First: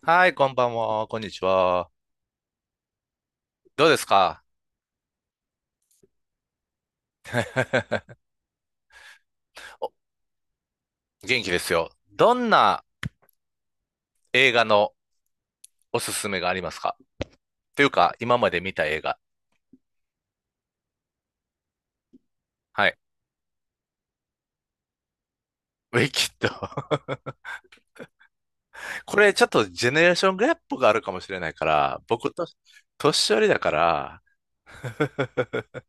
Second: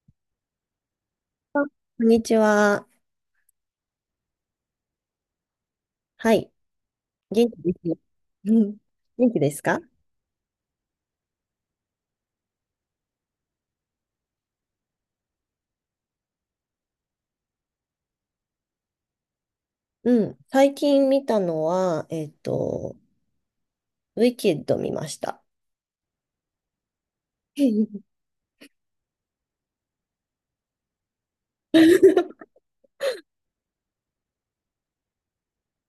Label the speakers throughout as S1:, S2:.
S1: はい、こんばんは、こんにち
S2: あ、こ
S1: は。
S2: んにちは。
S1: どうですか？
S2: はい。元気ですよ。うん、元気ですか？
S1: お元気ですよ。どんな映画のおすすめがありますか？というか、今まで見た映画。
S2: うん。最近見たのは、
S1: はい。
S2: ウィキッド見ました。
S1: ウィキッド。
S2: ウ
S1: これちょっとジェネレーションギャップがあるかもしれないから、僕と、年寄りだから。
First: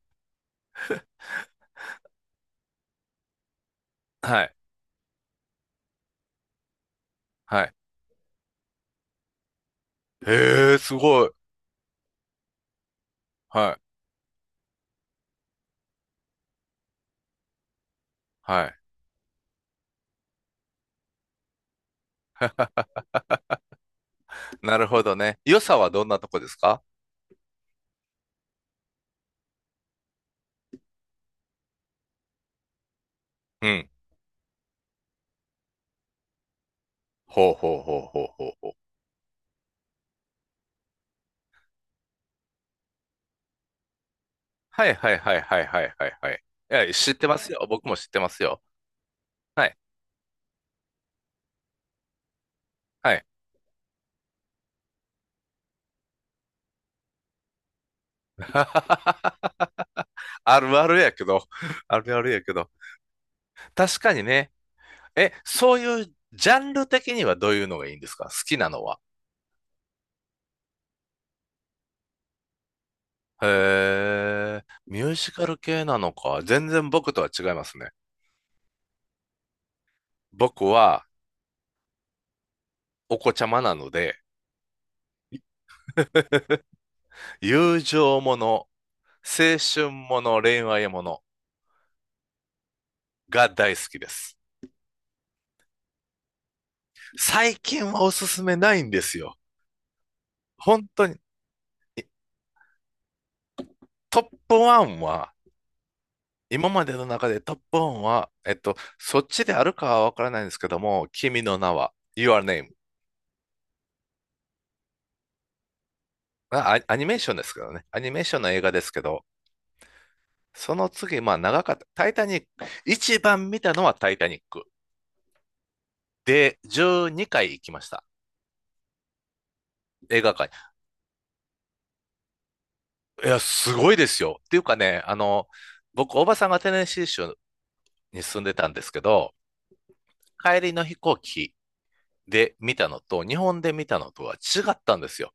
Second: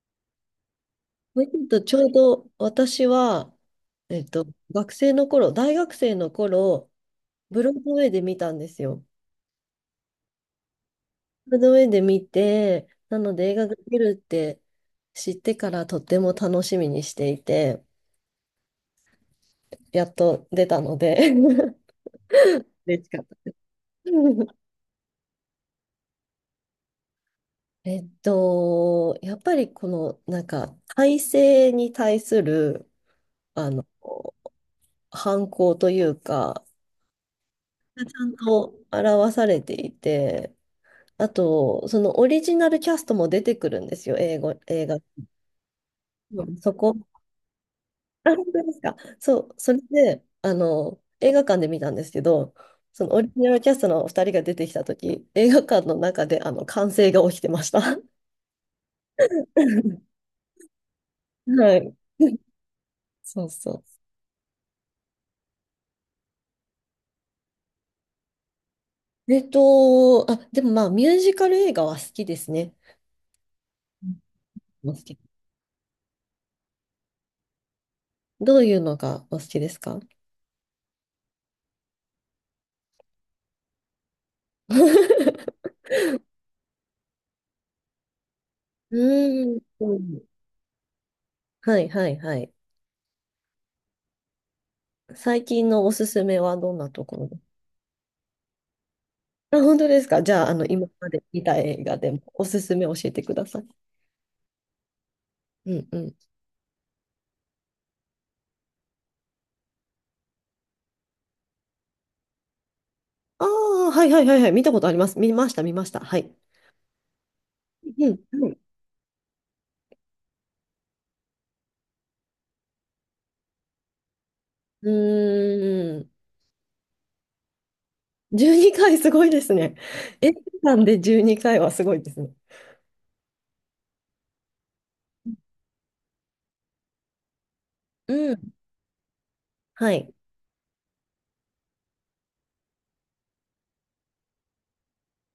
S2: ィキッドちょうど私は、えっ
S1: は
S2: と、
S1: い。
S2: 学生の頃、大学生の頃、ブ
S1: は
S2: ロ
S1: い。
S2: ードウェイで見たんですよ。
S1: へえ、すごい。
S2: ブロードウェイで見て、なので映画
S1: は
S2: が
S1: い。
S2: 出るって知ってからとっても楽しみにしていて、
S1: はい。
S2: やっと出たので 嬉しかった。
S1: なるほどね。良さはどんなとこですか？
S2: やっぱりこの、体制に対する、
S1: う
S2: あの、
S1: ん。
S2: 反抗というか、
S1: ほうほうほ
S2: ち
S1: うほ
S2: ゃ
S1: う
S2: ん
S1: ほう。
S2: と表されていて、あと、そのオリジナルキャストも出てくるんですよ、英語、映
S1: はい
S2: 画。
S1: はいはいはいはいはいは
S2: う
S1: い。
S2: ん、そ
S1: いや、
S2: こ。
S1: 知っ てますよ。僕も知ってま
S2: あ、
S1: す
S2: 本当
S1: よ。
S2: ですか？そう、
S1: は
S2: そ
S1: い
S2: れで、映画館で見たんですけど、その
S1: は
S2: オ
S1: い。
S2: リジナルキャストのお二人が出てきたとき、映画館の中で、歓声が起きてました。は
S1: あるあるやけど。
S2: い。
S1: あるある やけど。
S2: そうそう。
S1: 確かにね。え、そういうジャンル的にはどういうのがいいんですか？好きなのは。
S2: あ、でもまあ、ミュージカル映画は好きですね。
S1: へえ、
S2: うん、好
S1: ミュー
S2: き。
S1: ジカル系なのか。全然僕とは違いますね。
S2: どういうのがお好きですか？ う
S1: 僕はお子ちゃまなので、友情もの、青
S2: ーん。
S1: 春もの、恋愛もの
S2: はいはいはい。
S1: が大好きです。
S2: 最近のおすすめはどんなところです？
S1: 最近はおすすめないんですよ。
S2: あ、本当ですか？じゃあ、今
S1: 本当
S2: ま
S1: に。
S2: で見た映画でもおすすめ教えてください。
S1: トップ1は
S2: うんうん。
S1: 今までの中でトップワンは、そっちであるかはわからないんですけども、君の名は、Your Name。
S2: ああ、はいはいはいはい。見たことあります。見ました、見ました。はい。
S1: あ、ア、アニメーションですけどね。ア
S2: う
S1: ニ
S2: ん。
S1: メーション
S2: う
S1: の
S2: ん
S1: 映画ですけど、その次、まあ長かった。タイタニック。一番見たのはタイタニック。
S2: うーん。
S1: で、12回行きました。
S2: 12回すごいですね。
S1: 映
S2: 映
S1: 画館、
S2: 画館で12回はすごいですね。
S1: いや、すごいですよ。っていうかね、僕、おばさんがテネシー州
S2: う
S1: に住んで
S2: ん。
S1: たんですけど、
S2: はい。
S1: 帰りの飛行機で見たのと、日本で見たのとは違ったんですよ。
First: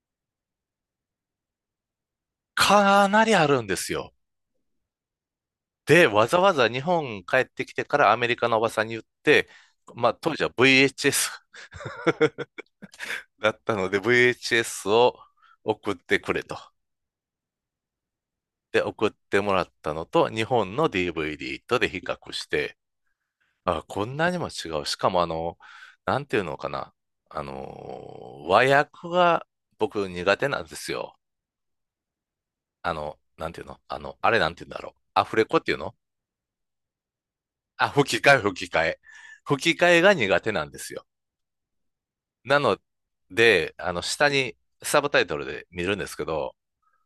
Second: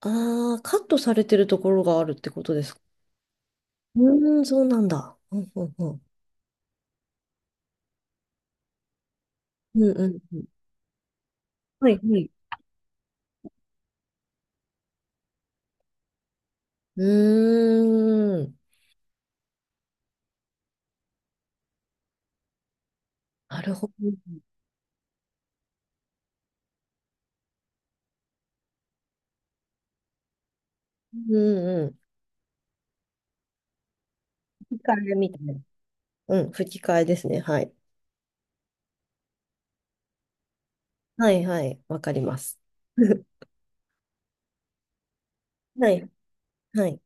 S2: ああ、カットされてるところがあるってことですか？
S1: かなりあるんですよ。
S2: うーん、そうなんだ。うんうんうん。
S1: で、わざわざ日本帰ってきてからアメリカのおばさんに言って、
S2: うんう
S1: まあ
S2: ん
S1: 当
S2: う
S1: 時
S2: ん。
S1: は VHS
S2: はいはい。
S1: だったので VHS を送ってくれと。
S2: うーん。
S1: で、送ってもらったのと日本の DVD とで比較して、
S2: なる
S1: あ、
S2: ほ
S1: こんなに
S2: ど。
S1: も違う。しかもなんていうのかな。和訳が僕苦手なんですよ。
S2: うんうん。
S1: あの、なんていうのあの、あれなんていうん
S2: 吹
S1: だ
S2: き
S1: ろう。
S2: 替え
S1: ア
S2: みた
S1: フレ
S2: いな。
S1: コっていうの？
S2: うん、吹き替えですね。はい。
S1: あ、吹き替え、吹き替え。吹き替えが苦手なんですよ。
S2: はいはい。わかりま
S1: な
S2: す。
S1: の で、下にサブタイトルで見
S2: は
S1: るんで
S2: い
S1: すけど、
S2: はい。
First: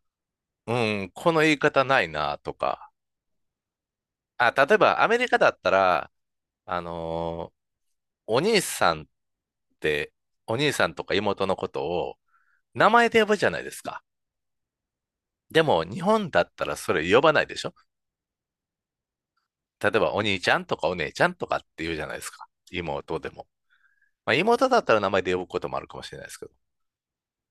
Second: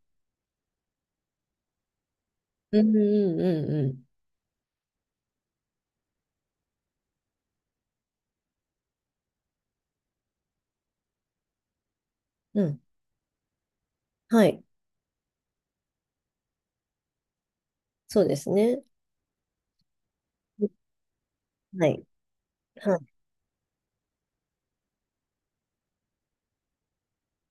S1: うん、この言い方ないなと
S2: う
S1: か。
S2: んうんうん
S1: あ、例えばアメリカだったら、あのーお兄さんって、お兄さんとか妹のことを
S2: うん。うん。
S1: 名前で呼ぶじゃないですか。
S2: はい。
S1: でも、日本だったらそれ呼ばないでしょ？
S2: そうですね。
S1: 例えば、お兄ちゃんとかお姉ちゃんとかって
S2: は
S1: 言うじ
S2: い。
S1: ゃないですか。
S2: はい。
S1: 妹でも。まあ、妹だったら名前で呼ぶこともあるかもしれないですけど、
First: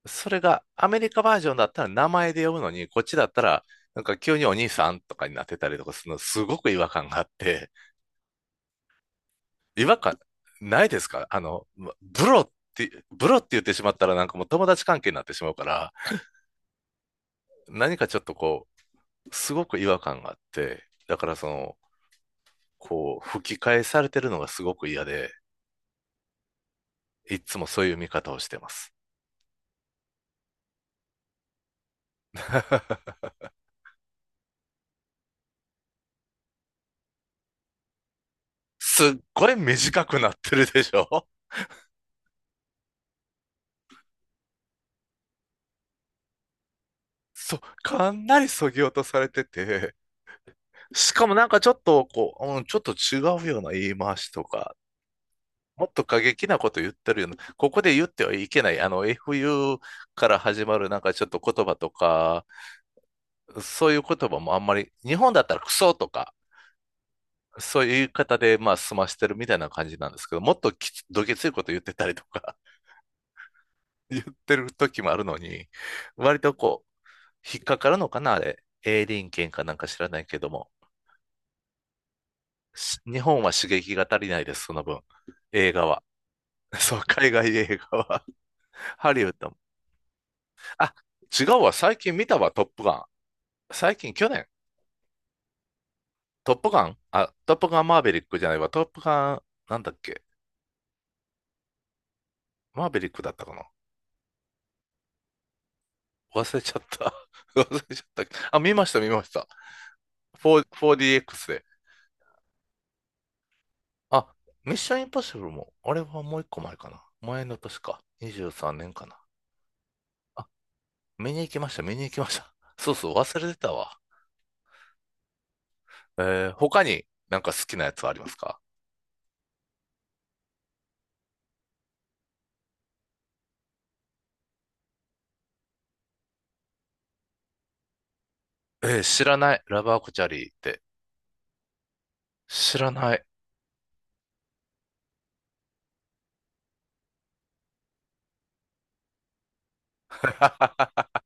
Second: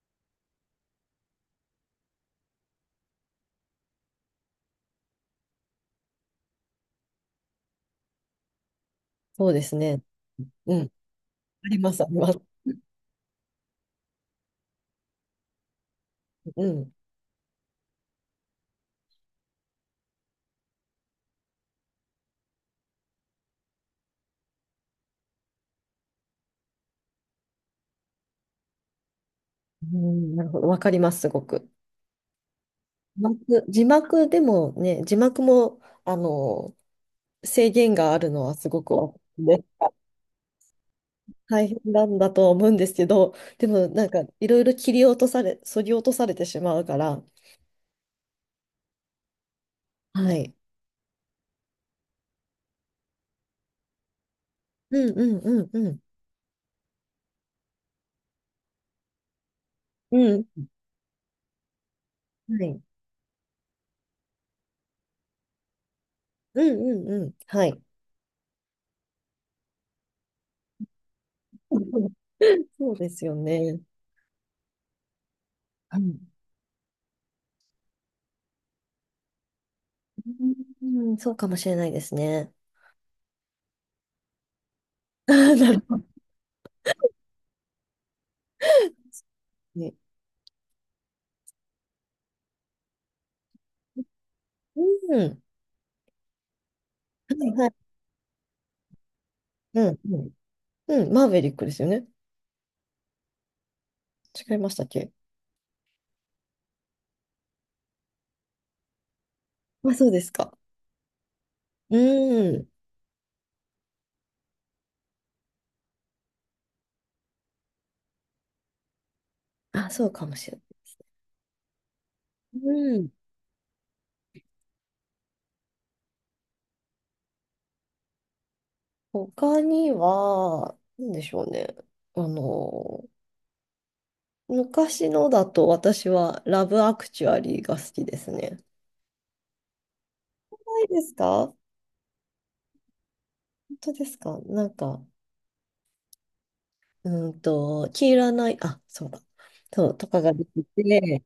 S1: それがアメリカバージョンだったら名前で呼ぶのに、こっちだったら、なんか急にお兄さんとかになってたりとかするの、すごく違和感があって、
S2: そうです
S1: 違和
S2: ね。
S1: 感
S2: う
S1: ない
S2: ん。
S1: ですか？
S2: ありま
S1: ブ
S2: す、あります。
S1: ロって、ブロって言ってしまったらなんかもう友達関係になってしまうから、
S2: うん。
S1: 何かちょっとこう、すごく違和感があって、だからその、こう、吹き返されてるのがすごく嫌で、いつもそういう見方をしてます。
S2: うん、なるほど。わかります、すごく。字幕でもね、字幕も、制限があるのはすごく
S1: すっごい
S2: ね
S1: 短くなってるでしょ？
S2: 大変なんだとは思うんですけど、でもなんかいろいろ切り落とされ、削ぎ落とされてしまうから、
S1: そう、かなり削ぎ落とされてて、
S2: はい。
S1: しかもなんかちょっとこう、うん、ちょっと違うような言い回しとか、
S2: うんうんうん
S1: も
S2: う
S1: っ
S2: ん。
S1: と過激なこと言ってるような、ここで言ってはいけない、FU か
S2: う
S1: ら
S2: ん。
S1: 始まるなんかちょっと言葉とか、
S2: はい。
S1: そういう言葉もあんまり、日本だったらクソとか、
S2: うんうんうん。はい。
S1: そういう言い方でまあ済ましてるみたいな感じなんですけど、もっときつどげついこと言ってたり とか、
S2: そうですよね。
S1: 言ってる時もあるのに、
S2: うん、
S1: 割とこう、引っかかるのかな、あれ。営林権かなんか知らないけども、
S2: うん、そうかもしれないですね。
S1: し日本は刺激が足りないです、その分。
S2: あー、な
S1: 映
S2: る
S1: 画
S2: ほ
S1: は。そう、海外映画は ハリウッドも。
S2: どね。
S1: あ、違うわ。最近見たわ、トップガン。最近、去年。
S2: うん。
S1: トップガン、あ、
S2: はい
S1: トッ
S2: は
S1: プ
S2: い。
S1: ガンマーベリックじゃないわ。トップガン、な
S2: う
S1: んだっ
S2: んう
S1: け？
S2: ん。うん。マーヴェリックですよね？
S1: マーベリックだったかな？
S2: 違いましたっけ？
S1: 忘れちゃった。忘れちゃった。あ、見ました、見ました。4、
S2: あ、そうですか。
S1: 4DX で。
S2: うん。
S1: あ、ミッションインポッシブルも、あれはもう一個前かな。前の年か。23年かな。
S2: あ、そうかも
S1: あ、
S2: しれな
S1: 見に行きました、見に行きました。
S2: い。
S1: そう
S2: うん。
S1: そう、忘れてたわ。えー、他になんか好きなやつはありますか？
S2: 他には、なんでしょうね。あの、昔のだと私はラブアクチュアリーが好きですね。
S1: えー、知らない。ラブアクチャリーっ
S2: な
S1: て。
S2: いですか？
S1: 知らない。
S2: 本当ですか？なんか、黄色ない、あ、そうだ。そう、とかが出てて、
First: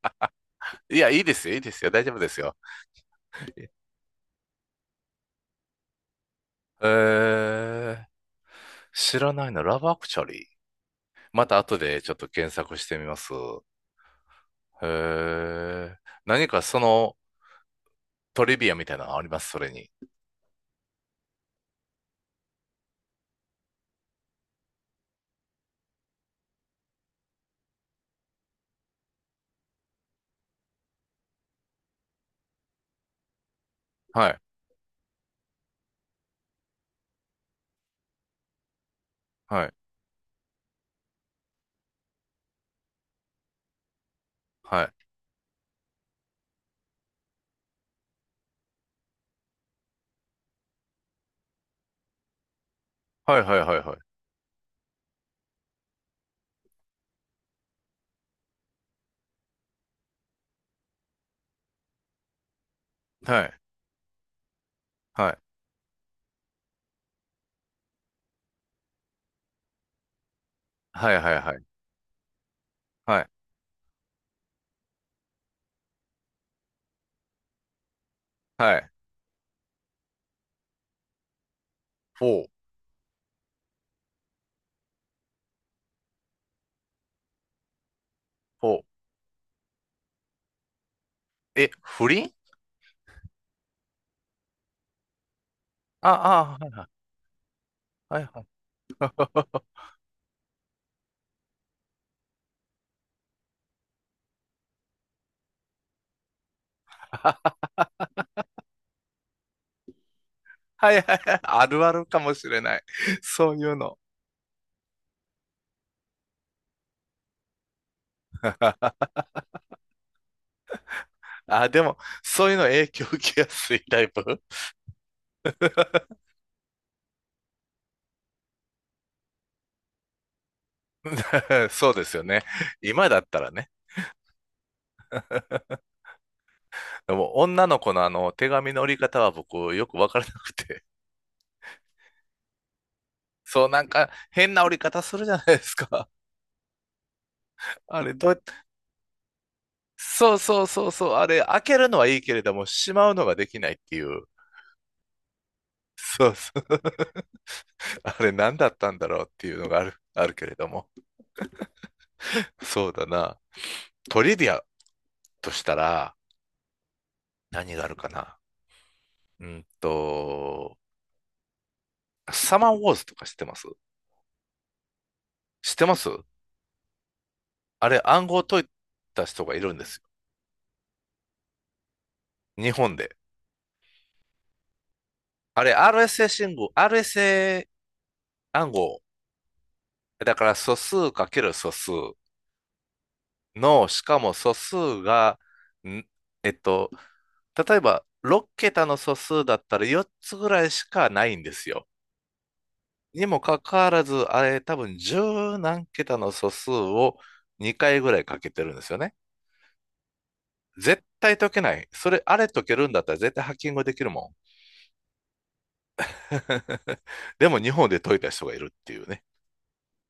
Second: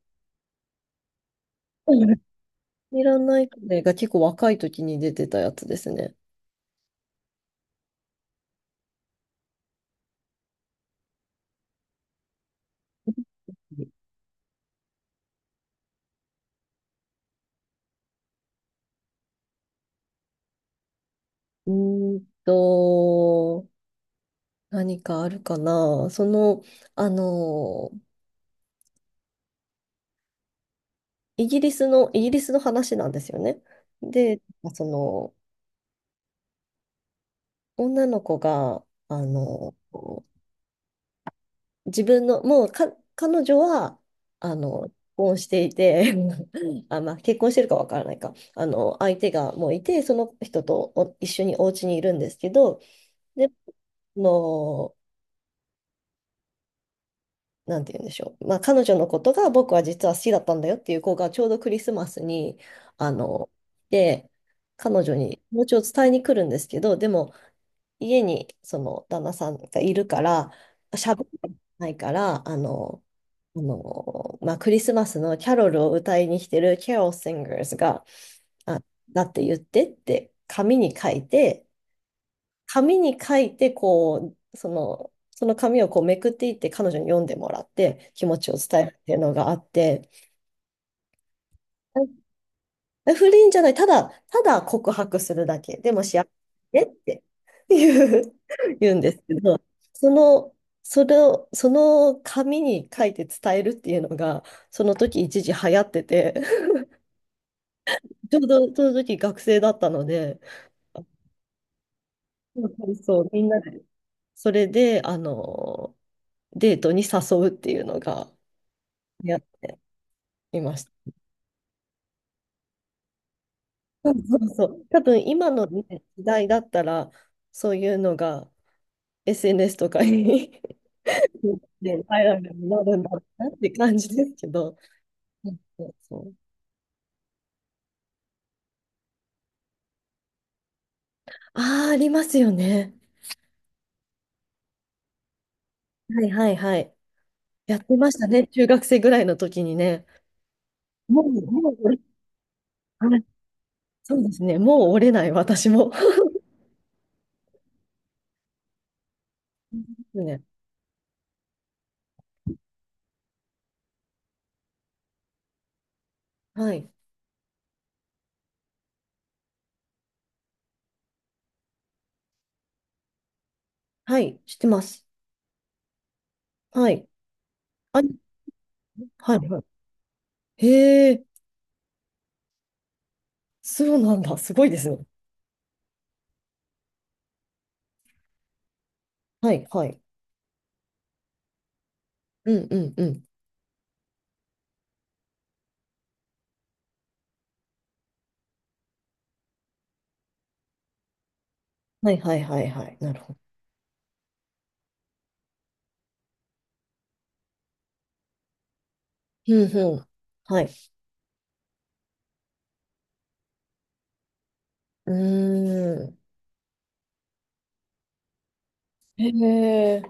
S1: いや、いいですよ、いいですよ。大
S2: う
S1: 丈
S2: ん、
S1: 夫
S2: 黄
S1: ですよ。
S2: 色ない彼が結構若い時に出てたやつですね。
S1: えー、知らないの。ラブアクチャリー。また後でちょっと検索してみます。えー、何かそのトリビアみたいなのあります？それに。
S2: うーんと、何かあるかな。その、あの、イギリスの話なんですよね。
S1: はい、
S2: で、その、女の子が、
S1: はい、
S2: 自分の、もうか、彼女は、
S1: は
S2: 結
S1: い。
S2: 婚していて、あ、まあ、結婚してるかわからないか、相手がもういて、その人とお一緒にお家にいるんですけど、
S1: はい、
S2: で、
S1: はい、はい、はい。
S2: あの、なんて言うんでしょう。まあ、彼女のことが僕は実は好きだったんだよっていう子がちょうどクリスマスに、あ
S1: は
S2: の、
S1: い、
S2: で、彼女
S1: は
S2: に気持ちを伝えに来るんですけど、でも家にその旦那さんがいるから、
S1: い、はい、
S2: 喋っ
S1: はい、
S2: て
S1: はい。
S2: ないから、
S1: はい、
S2: まあ、クリスマスのキャロルを歌いに来てるキャロル・シンガーズが、
S1: は
S2: あ、
S1: い。
S2: だって言ってって紙に書いて、
S1: フォー、
S2: 紙に書いて、こう、その紙をこうめくっていって彼女に読んでもらって気持ちを
S1: フォ
S2: 伝える
S1: ー。
S2: っていうのがあって、
S1: え、
S2: う
S1: 不倫？
S2: ん、不倫じゃない、ただ、ただ告白するだけ。でも幸
S1: あ
S2: せねって
S1: あ、
S2: 言
S1: はい、
S2: う、
S1: はい。
S2: 言うんですけ
S1: は
S2: ど、
S1: い
S2: その、それを、その紙に書いて伝えるっていうのが、その時一時流行ってて、ちょうどその時学生だったので、
S1: はいはいはい。あるあるかもしれない。
S2: そうそう、みん
S1: そ
S2: な
S1: ういう
S2: で。
S1: の。
S2: それで、デートに誘うっていうのが、やっていました。
S1: あ、でも、そういうの影響受けやすいタイ
S2: そう
S1: プ？
S2: そうそう。多分今のね、時代だったら、そういうのが SNS とかに
S1: そう
S2: で、
S1: です
S2: バ
S1: よ
S2: イラ
S1: ね。
S2: ルになるん
S1: 今
S2: だ
S1: だ
S2: ろ
S1: った
S2: うな
S1: ら
S2: って
S1: ね。
S2: 感じですけど。そうそうそう。
S1: でも、女の子のあの、手紙の折り方は僕、よくわからなくて。
S2: ああ、ありますよね。
S1: そう、なんか、変な折り方するじゃないですか。
S2: はいはいはい。やって
S1: あ
S2: ま
S1: れ、
S2: した
S1: どうやっ
S2: ね。
S1: て？
S2: 中学生ぐらいの時にね。
S1: そうそうそうそう。
S2: も
S1: あれ、
S2: う、
S1: 開
S2: もう
S1: ける
S2: 折
S1: のはいいけれども、し
S2: れ、
S1: まう
S2: は
S1: の
S2: い、
S1: ができないってい
S2: そ
S1: う。
S2: うですね。もう折れない、私も。
S1: そうそう。あれ、何だったんだろうっていうの が
S2: で
S1: ある、
S2: す
S1: ある
S2: ね。
S1: けれども。そうだな。トリビアとしたら、
S2: はい。
S1: 何があるかな。うんと、サマーウォーズとか知ってます？
S2: はい。知ってます。
S1: 知ってます？
S2: はい。
S1: あ
S2: あ、
S1: れ暗号解いた
S2: はい
S1: 人が
S2: は
S1: いるんですよ。
S2: い。へえ、
S1: 日本で。
S2: そうなんだ。すごいですね。
S1: あれ RSA 信号、RSA 暗号。
S2: はいはい。
S1: だから素数かける素数
S2: うんうんうん。
S1: の、しかも素数が、んえっと、例えば6桁の素数だったら4つぐらいしかないんですよ。
S2: はいはいはいはい。なる
S1: に
S2: ほど。
S1: もかかわらず、あれ多分10何桁の素数を2回ぐらいかけてるんですよね。
S2: うんうん。はい。
S1: 絶対解けない。それ、あれ解けるんだったら絶対ハッキングできるもん。
S2: うーん。
S1: でも日本で解いた人がいるっていうね。
S2: へえ。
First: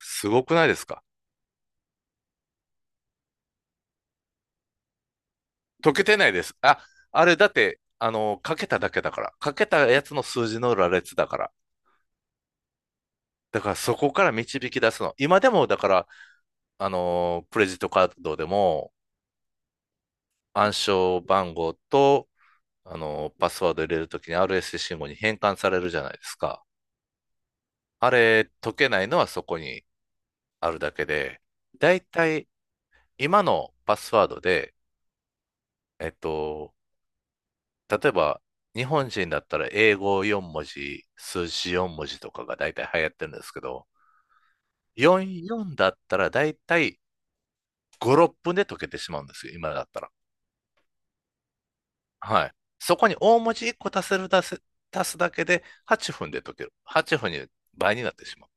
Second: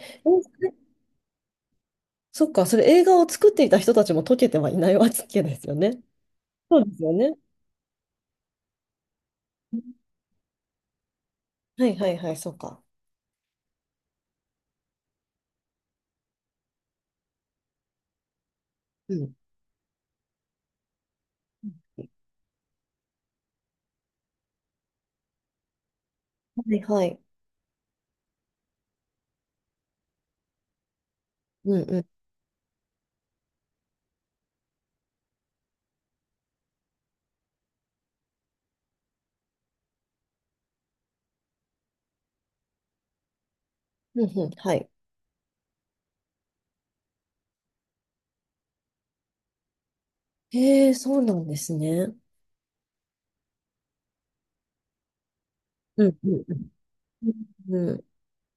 S1: す
S2: お、
S1: ごくないですか？
S2: そっか、それ映画を作っていた人たちも解けてはいないわけですよ
S1: 解
S2: ね。
S1: けてないです。
S2: そ
S1: あ、
S2: うですよ
S1: あ
S2: ね。
S1: れだって、かけただけだから。かけたやつの数字の羅列だから。
S2: はいはいはい、そうか。
S1: だからそこから導き出すの。今でも、だから、クレジットカードでも
S2: うん。
S1: 暗証番号と、パスワード入れるときに RSC 信号に変換されるじゃないです
S2: は
S1: か。
S2: いはい。
S1: あれ、解けないのはそこにあるだけで、
S2: うん
S1: だ
S2: う
S1: い
S2: ん。
S1: たい今のパスワードで、えっと、例えば、日本人だったら英語4文字、数字4文字とかが大体流行ってるんですけど、
S2: うんうん、はい。
S1: 44だったら大体5、6分で解けてしまうんですよ、今だったら。
S2: へえ、そうなんですね。
S1: はい。そこに大文字1個足せる、足せ、足すだけで8
S2: うんう
S1: 分で
S2: ん
S1: 解ける。8分に
S2: うん。う
S1: 倍に
S2: ん、
S1: なってしまう。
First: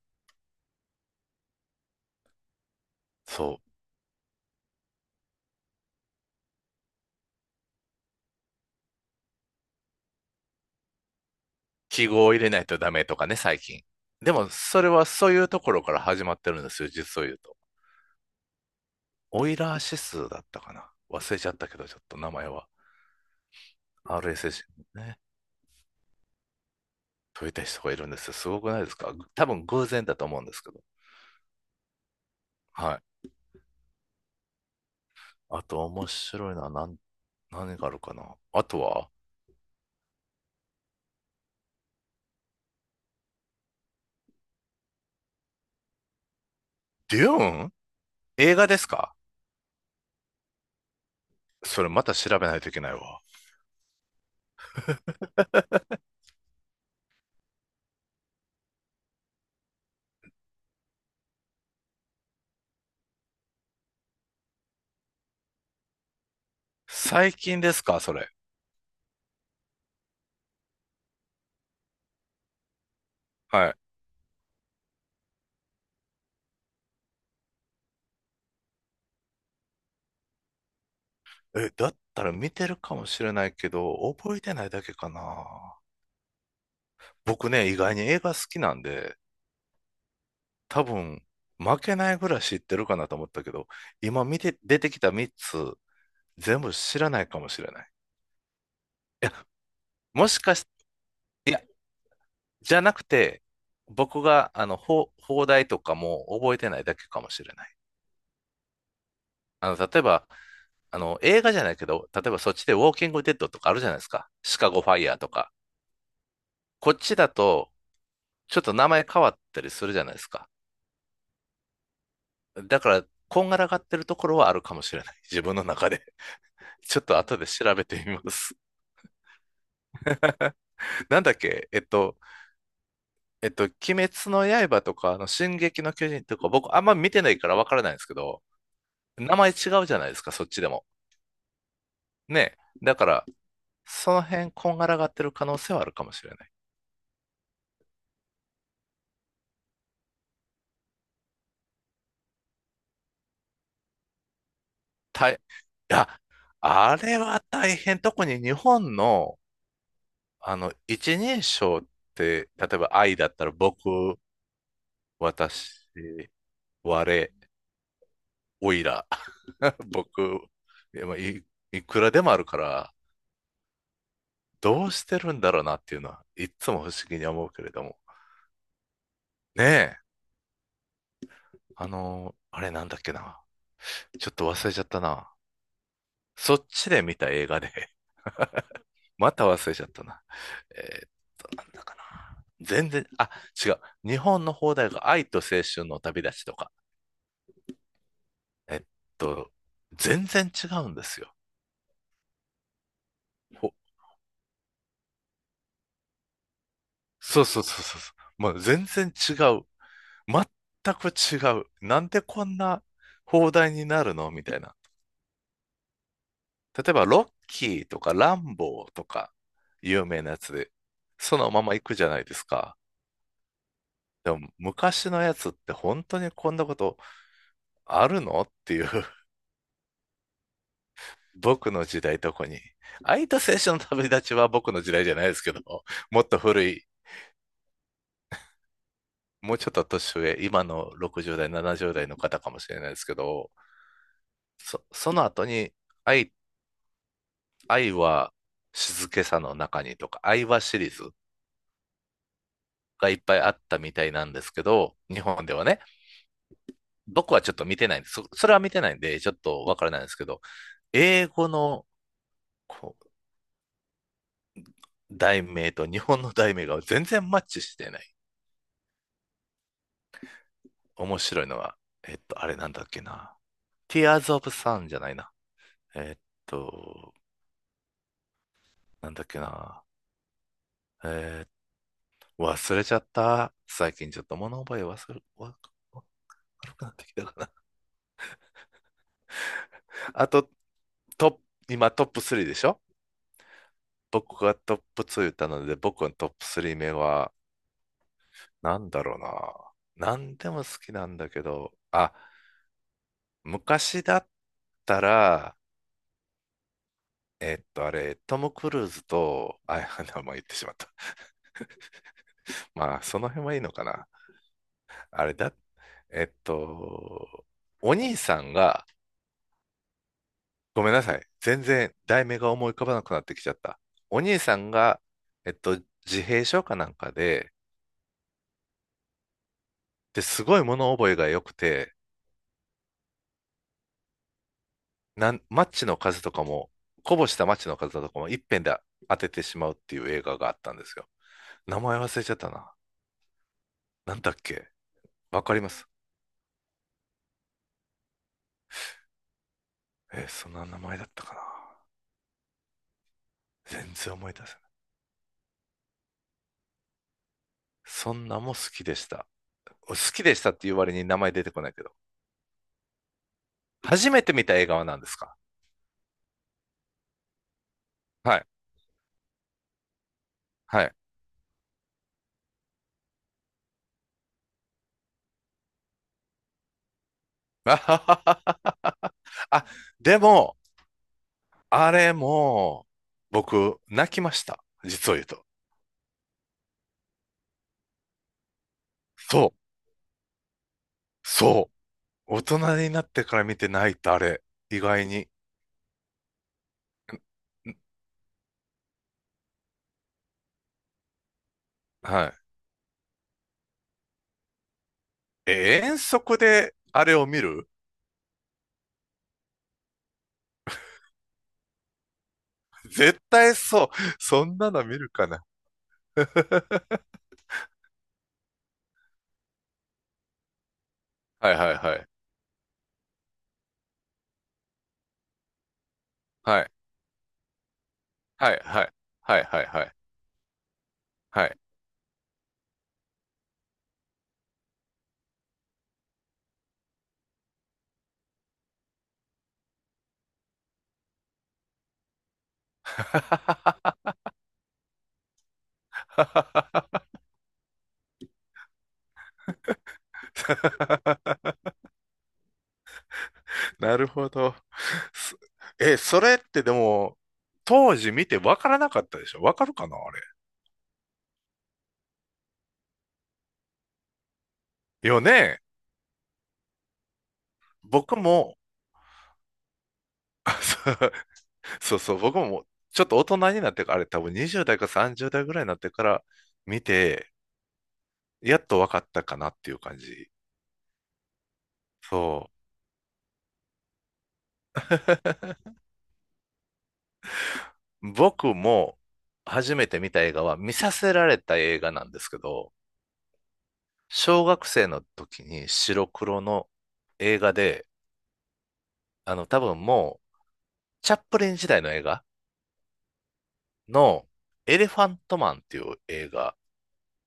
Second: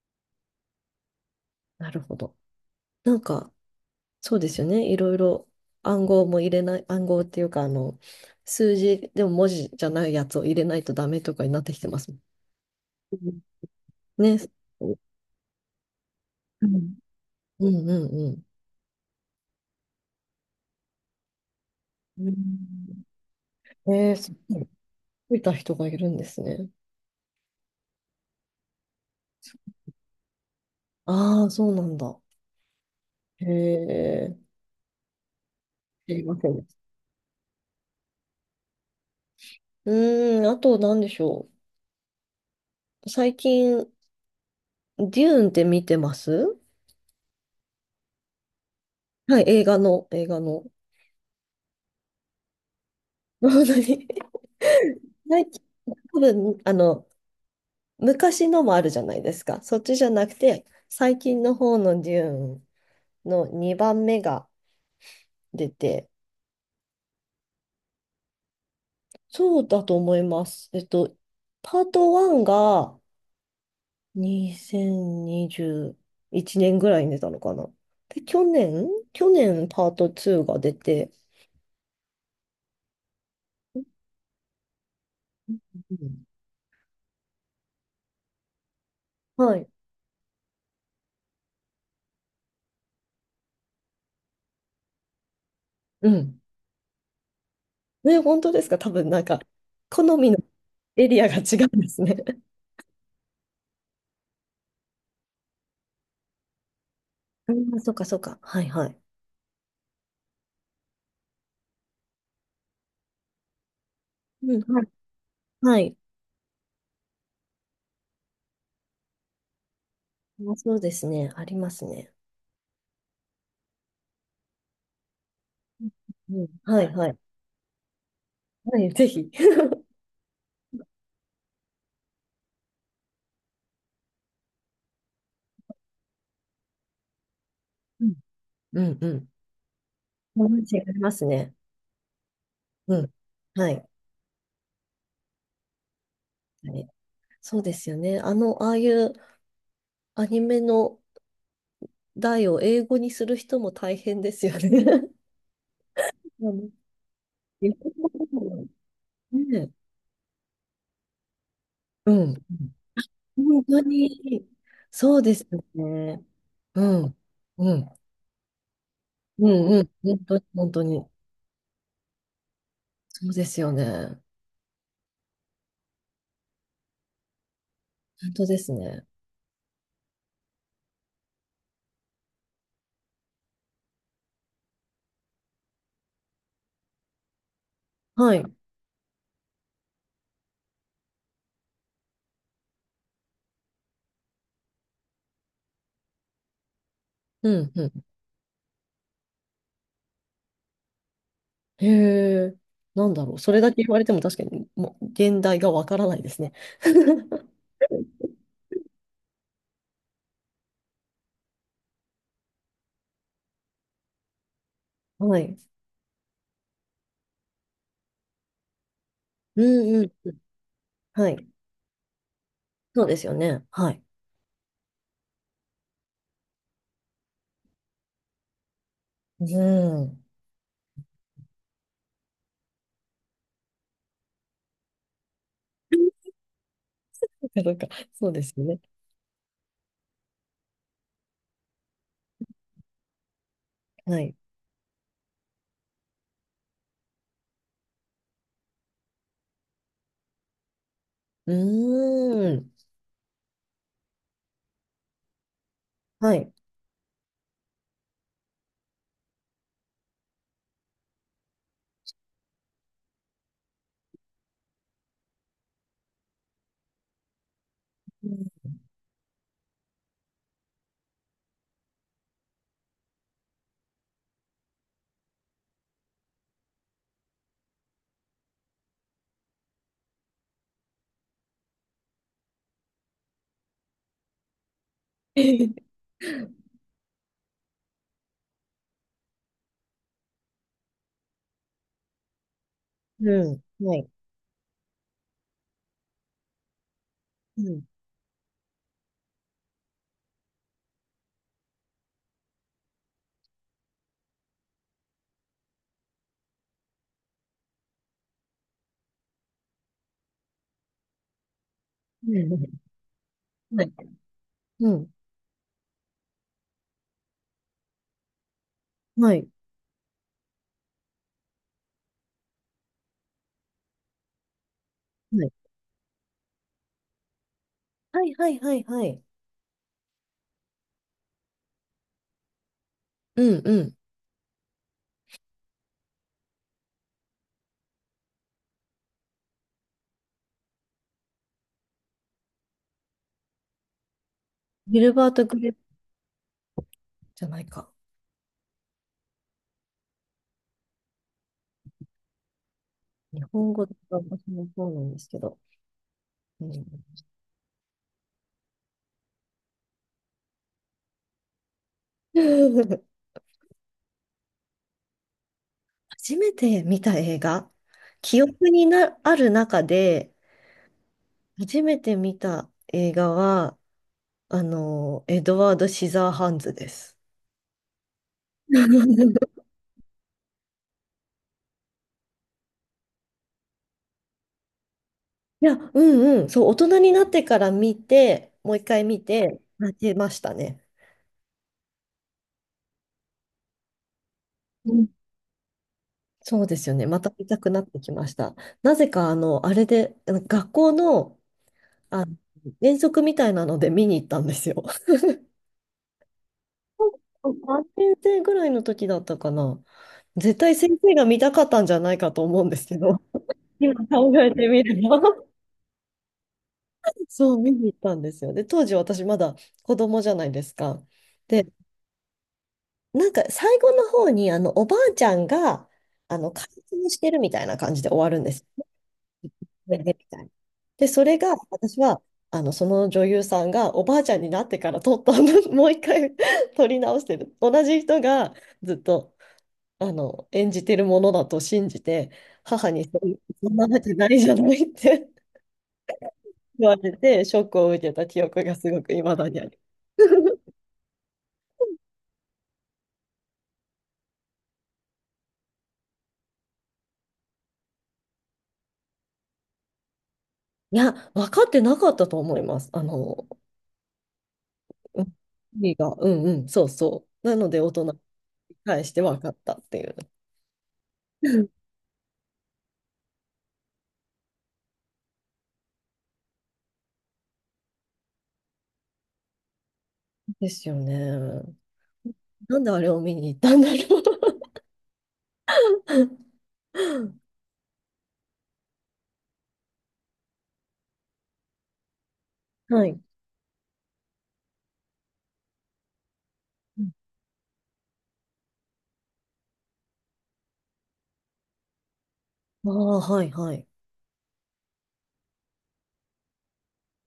S2: なるほど。なんか、
S1: そう。
S2: そうですよね。いろいろ暗号も入れない、暗号っていうか、数字でも文字じゃないやつを入れないとダメとかになってきてま
S1: 記
S2: すもん、
S1: 号を入れないとダメとかね、最近。
S2: うん、
S1: で
S2: ね。
S1: も、それ
S2: う
S1: はそういうところから始まってるんで
S2: ん
S1: すよ、実を言うと。
S2: うんうんうん
S1: オイラー指数だったかな。忘れちゃったけど、ちょっと名前は。
S2: うん。えー、そう、
S1: RSS のね、
S2: 見いた人がいるんですね。
S1: 解いた人がいるんですよ。すごくないですか？多分偶然だと思うんですけど。
S2: ああ、そうなんだ。
S1: はい。
S2: へえ。
S1: あと面
S2: 知りませ
S1: 白
S2: ん
S1: い
S2: で
S1: のは
S2: した。
S1: 何があるかなあとは。
S2: うーん、あと何でしょう。最近、デューンって見てます？
S1: デューン、映画ですか？
S2: はい、映画の、映画の。
S1: それまた調べないといけないわ。
S2: 本当に。最近、多分、昔のもあるじゃないですか。そっちじゃなくて、最近の方のデューンの2番目が出て、
S1: 最近ですかそれ。
S2: そうだと思います。パート1が
S1: はい。
S2: 2021年ぐらいに出たのかな。で、去年パート2が出て、
S1: え、だったら見てるかもしれないけ
S2: う
S1: ど、覚えてないだけか
S2: ん
S1: な。
S2: うん
S1: 僕ね、意外に映画好きなんで、
S2: はい。
S1: 多分、負けないぐらい知ってるかなと思ったけど、今見て、出てきた3つ、
S2: うん。
S1: 全部知らないかもしれない。
S2: ね、本当ですか？多分なん
S1: いや、
S2: か、好
S1: も
S2: みの
S1: しかして、
S2: エリアが違
S1: いや、
S2: うんですね。
S1: じゃなくて、僕が、あの、放題とかも覚えてないだけかもし
S2: あ
S1: れない。
S2: あ、そうかそうか。はいはい。
S1: あの、例えば、あの、映画じゃないけど、例えばそっちでウォーキングデッドとかあるじゃないですか。
S2: う
S1: シ
S2: ん、
S1: カゴ
S2: はい。
S1: ファイヤーとか。
S2: はい、
S1: こっちだと、ちょっと名前変わったりするじゃないですか。
S2: あ、そうですね。ありますね。
S1: だから、こんがらがってるところはあるかもしれない。自分の中で。
S2: うん。はい、
S1: ちょっ
S2: はい。
S1: と後で調べてみます。
S2: はい、ぜひ。
S1: なんだっけ、鬼滅の刃とか、あの、進撃の巨人とか、僕あんま見てないからわからないんで
S2: う
S1: す
S2: ん。
S1: けど、
S2: うんうん。
S1: 名前違うじゃないですか、そっちで
S2: 話あ
S1: も。
S2: りますね。
S1: ね。だ
S2: う
S1: か
S2: ん。
S1: ら、
S2: はい。
S1: その辺、こんがらがってる可能性はあるかもしれない。
S2: はい、そうですよね。ああいうアニメの題を英語にする人も大変ですよね。
S1: いや、
S2: うん、
S1: あれは
S2: 日
S1: 大
S2: 本
S1: 変。
S2: 語で
S1: 特に日
S2: も
S1: 本の、
S2: ね。
S1: あの、一人称っ
S2: うん。
S1: て、例えば愛だったら、
S2: 本当
S1: 僕、
S2: に、そうです
S1: 私、
S2: よね。う
S1: 我、
S2: ん。うん。
S1: おいら、
S2: うんうん。
S1: 僕、
S2: 本当に、本当
S1: いや
S2: に。
S1: まあいくらでもあるから、
S2: そうですよね。
S1: どうしてるんだろうなっていうのは、いっつも不思議に思うけれども。
S2: 本当ですね。
S1: ねえ、あれなんだっけな。ちょっと忘れちゃったな。そっちで見た映画で、
S2: はい。うん
S1: また忘れちゃったな。えっなんだかな。全然、あ、違う。日本の放題が愛と青春の旅立ちとか。
S2: うん。
S1: えっと、全然違うんですよ。
S2: へえ、なんだろう。それだ
S1: ほ
S2: け言われても確かに、もう、現代がわからないですね。
S1: そうそうそうそうそう。もう全然違う。全く違う。なんでこんな放題になるのみたいな。
S2: はい。
S1: 例えば、ロッキーとかランボーとか、
S2: うん
S1: 有名
S2: う
S1: な
S2: ん。
S1: やつで、
S2: は
S1: そ
S2: い。
S1: のまま行くじゃないですか。
S2: そうですよね。はい。
S1: でも、昔のやつって本当にこんなことあるのっていう、
S2: うん。
S1: 僕の時代とこに。空いた青春の旅立ちは僕の時代じゃないですけど、もっ と古い、
S2: そうか、そうですよね。
S1: もうちょっと年上、今の60代、70代の方かもしれないですけど、
S2: はい。
S1: その後に愛、愛は静けさの中にとか、愛はシリーズ
S2: うーん。
S1: がいっぱいあったみたいなんですけど、日本ではね。
S2: はい。
S1: 僕はちょっと見てないんです。それは見てないんで、ちょっとわからないんですけど、英語のこう題名と日本の題名が全然マッチしてない。
S2: うん。
S1: 面白いのは、あれなんだっけな。Tears of Sun じゃないな。えっと、なんだっけな。えー忘れちゃった。最近ちょっと物覚え忘れ、わ悪くなってきたかな。あと、トップ、今トップ3でしょ？
S2: うん、はい。
S1: 僕がトップ2言ったので、僕のトップ3目は、
S2: うん。
S1: なんだろうな。なんでも好きなんだけど、あ、昔だったら、あれ、トム・クルーズと、あ、名前言ってしまった。
S2: う ん、
S1: まあ、その辺はいいの
S2: は
S1: か
S2: い。
S1: な。
S2: うん。
S1: あれだ、えっと、お兄さんが、
S2: はい。
S1: ごめんなさい。全然題名が思い浮かばなくなってきちゃった。お兄さんが、えっ
S2: は
S1: と、自閉症かなんか
S2: い。はい。はい。はい。はい。
S1: で、すごい物覚えが良くて、
S2: うん。うん。
S1: マッチの数とかも、こぼしたマッチの数とかも一遍で当ててしまうっていう映画があったんですよ。名前忘れちゃったな。なんだっけ、
S2: ギルバー
S1: わ
S2: ト・
S1: か
S2: グ
S1: りま
S2: レープ
S1: す？
S2: じゃないか。
S1: そんな名前だったかな。
S2: 日本語
S1: 全
S2: で
S1: 然思い出せ
S2: 私
S1: ない。
S2: もそうなんですけど。うん
S1: そんなも好きでした。好きでしたっていう割に名前出てこないけど。初めて見た映画は何ですか？
S2: 初めて見た映画、
S1: は
S2: 記
S1: い。
S2: 憶にな、ある中で、
S1: はい。
S2: 初めて見た映画は、エドワード・シザーハンズです。
S1: あははは あ、でも、あれも、僕、泣きました。実を言うと。
S2: いや、うんうん、そう、大人になってから見て、もう一回見
S1: そ
S2: て、
S1: う。
S2: 泣けましたね。
S1: そう。大人になってから見て泣いたあれ。意
S2: う
S1: 外
S2: ん、
S1: に。
S2: そうですよね。また見たくなってきました。なぜか、あれで、あの学校の、あ
S1: は
S2: の、遠足みたいなので見に行ったんですよ。
S1: い。え、遠足であれを見る？
S2: 3年生ぐらいの時だったかな。絶対先生が見たかったんじゃないかと思うんですけ
S1: 絶
S2: ど、
S1: 対そう。
S2: 今考
S1: そ
S2: え
S1: ん
S2: て
S1: な
S2: み
S1: の見
S2: れ
S1: る
S2: ば
S1: かな。
S2: そう見に行ったんですよ。で、当時私まだ子供じゃないですか。
S1: はい
S2: で、
S1: はいはい。
S2: なんか最後の方にあのおばあちゃんが
S1: は
S2: 解
S1: い。
S2: 禁してるみたいな感じで終わるんで
S1: はい
S2: す。
S1: はいはいはい はい。
S2: で、みたいな。で、それ
S1: は
S2: が
S1: い。
S2: 私はその女優さんがおばあちゃんになってから撮ったの もう一回撮り直してる。同じ人がずっと演じてるものだと信じて、母にそんなわけないじゃないって 言われて、ショックを受けた記憶がすごく未だにある。
S1: なるほど。すえ、それってでも、当時見てわからなかったでしょ？わかるかなあれ。
S2: いや、分かってなかったと思います。
S1: よ
S2: うん、
S1: ね。
S2: 意味が、うんうん、そうそう。なので、大人
S1: 僕
S2: に
S1: も、
S2: 返して分かったっていう。
S1: あ、
S2: うん、
S1: そうそうそう、僕もちょっと大人になってから、あれ多分20代か30代ぐらいになってから見て、やっと分かったかなっていう感じ。
S2: ですよね。
S1: そ
S2: なんであれを見に行ったんだろう。
S1: う。僕も初めて見た映画は見させられた映画なんですけど、
S2: はい。
S1: 小学生の時に白黒の映画で、あの多分もうチャップリン時代の映画
S2: ああ、はい、はい。
S1: のエレファントマンっていう映画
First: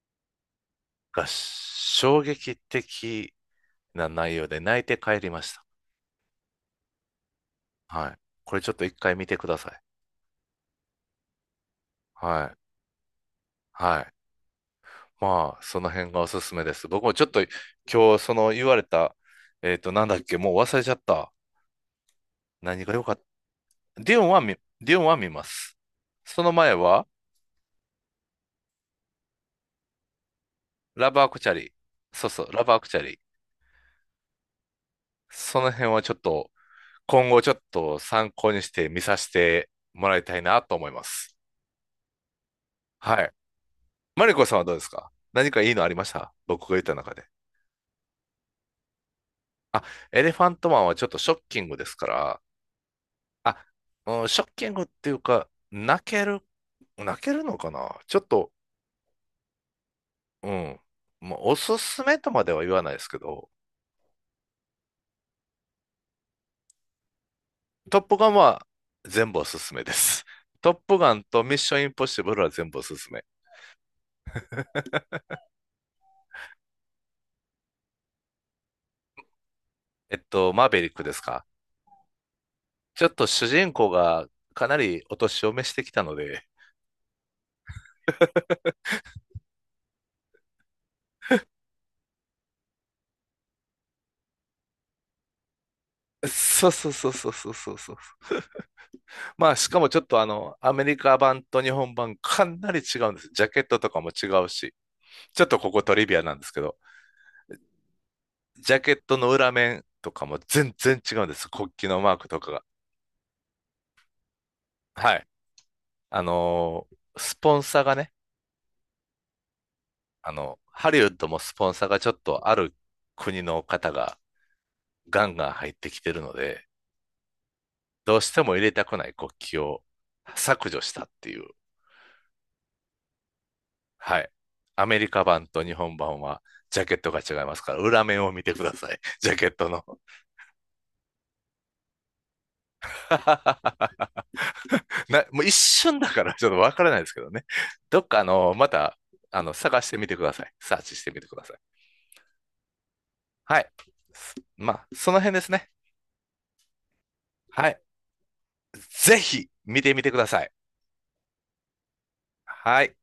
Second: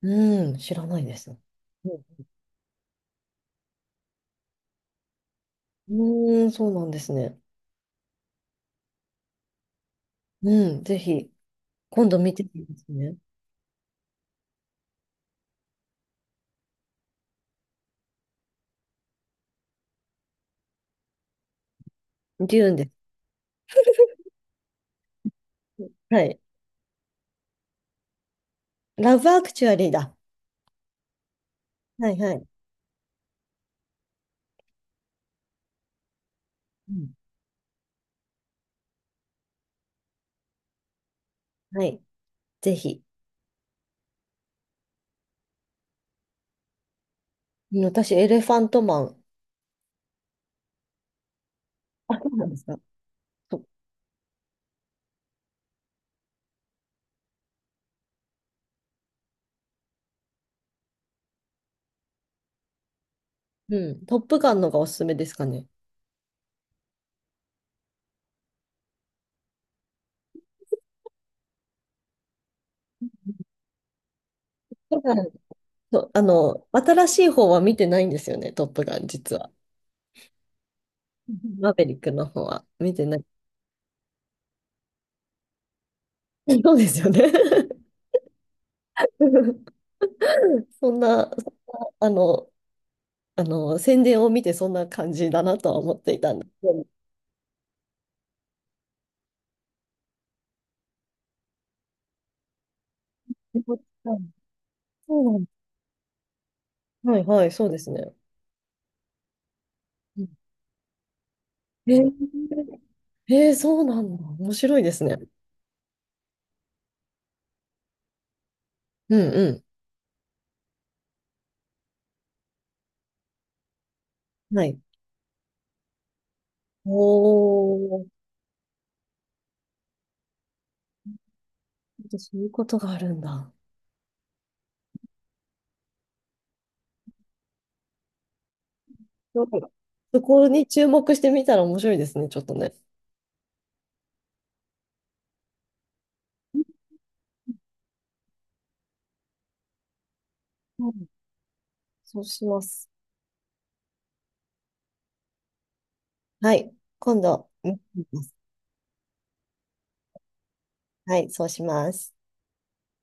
S2: うん、知らないで
S1: が
S2: す。う
S1: 衝撃的な内容で泣いて帰りました。
S2: ん、うーん、そうなんですね。
S1: はい。これちょっと一回見てください。
S2: うん、ぜひ。今度見て
S1: は
S2: み
S1: い。
S2: ますね。
S1: はい。まあ、その辺がおすすめです。僕もちょっと今日、その言われた、なんだっけ、もう忘れちゃった。
S2: デューンで
S1: 何
S2: す。
S1: が良かった。ディオンは見ます。
S2: はい。
S1: その前は、
S2: ラブアクチュアリーだ。
S1: ラブアクチャリー。
S2: はい
S1: そう
S2: は
S1: そ
S2: い。
S1: う、ラブアクチャリー。その辺はちょっと、
S2: うん。
S1: 今後ちょっと参考にして見させてもらいたいなと思います。
S2: はい。ぜひ。
S1: はい。マリコさんはどうですか？何かいいのありました？僕が言った中で。
S2: うん、私、エレファントマン。
S1: あ、エレファントマンはちょっとショッキングですか
S2: あ、そう
S1: ら、
S2: なんですか。
S1: あ、
S2: と、
S1: うん、ショッキングっていうか、泣けるのかなちょっと、うん。もうおすすめとまでは言わないですけど、
S2: うん。トップガンのがおすすめですかね。
S1: トップガンは全部おすすめです。トップガンとミッションインポッシブルは全部おすすめ。
S2: トップガン、そう、新しい方は見てないんですよね、トップガン、実は。
S1: マーベリックですか？
S2: マーベリックの方は見
S1: ち
S2: て
S1: ょっ
S2: ない。
S1: と主人公がかなりお年を召してきたので、
S2: そうですよね。そんな、宣伝を見てそんな感じだなとは思っていたんですけ
S1: そう
S2: ど。
S1: そうそうそうそうそうそう。まあ、しかもちょっとあの、アメリカ版と日本版かなり違うんです。ジャ
S2: そ
S1: ケット
S2: う
S1: とかも違うし、
S2: な
S1: ちょ
S2: んで
S1: っと
S2: す、
S1: ここトリビアなんですけど、
S2: はいはい、そうですね。
S1: ジャケットの裏面とかも全然違うんです。国旗
S2: え
S1: の
S2: ー、
S1: マークとかが。
S2: えー、そうなんだ。面白いですね。
S1: はい。スポンサーがね、
S2: うんう
S1: あの、ハリウッドもスポンサーがちょっとある国の方が
S2: ん。はい。
S1: ガンガン入ってきてるので、
S2: おー、
S1: どうしても入れたくない国旗を削除したっていう。
S2: そういうことがあるんだ。
S1: はい。アメリカ版と日本版はジャケットが違いますから、裏面を見てください。ジャ
S2: そ
S1: ケッ
S2: うだ、
S1: トの。
S2: そこに注目してみたら面白いですね、ちょっとね。
S1: もう一瞬だから ちょっとわからないですけどね。どっかあの、また、あの、探してみてください。サー
S2: う
S1: チし
S2: ん、
S1: てみてください。
S2: そうします。
S1: はい。まあ、その辺ですね。
S2: はい。今度、
S1: は
S2: 見
S1: い。
S2: てみます。
S1: ぜひ見てみてください。
S2: はい、そうします。
S1: はい。